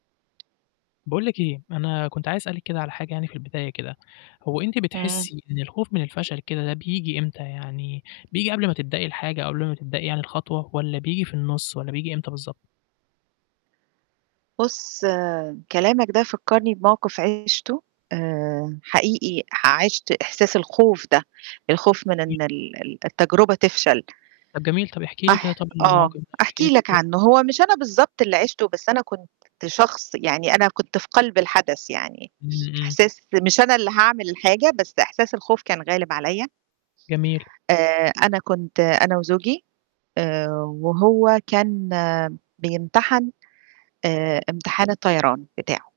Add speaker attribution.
Speaker 1: باقول لِك إيه أنا كنت عايز أسألِك كده على حاجة يعني في البداية كده، هو أنتِ
Speaker 2: إمم.
Speaker 1: بتحسي إن الخوف من الفشل كده ده بييجي إمتى يعني، بييجي قبل ما تبدئي الحاجة قبل ما تبدئي يعني الخطوة والَّا بييجي في النُص، والَّا بييجي إمتى بالضبط؟
Speaker 2: بُص، كلامك ده فكّرني بموقِف عِشته آآ، حقيقي عِشت إحساس الخوف ده، الخوف من
Speaker 1: جميل.
Speaker 2: إن ال ال التجربة تفشل.
Speaker 1: طب جميل. طب احكي لي كده
Speaker 2: هاح
Speaker 1: طب
Speaker 2: آه
Speaker 1: الموقِف ده، أو احكي لي
Speaker 2: أحكي لك
Speaker 1: التجربة.
Speaker 2: عنه هو مش أنا بالضبط اللي عِشته بس أنا كنت شخص يعني أنا كنت في قلب الحدث يعني،
Speaker 1: إمم إمم.
Speaker 2: إحساس مش أنا اللي هاعمل الحاجة بس إحساس الخوف كان غالب عليّا.
Speaker 1: جميل.
Speaker 2: آآ، أنا كنت أنا وزوجي آآ، وهو كان بيمتحن آآ، امتحان الطيران بتاعه.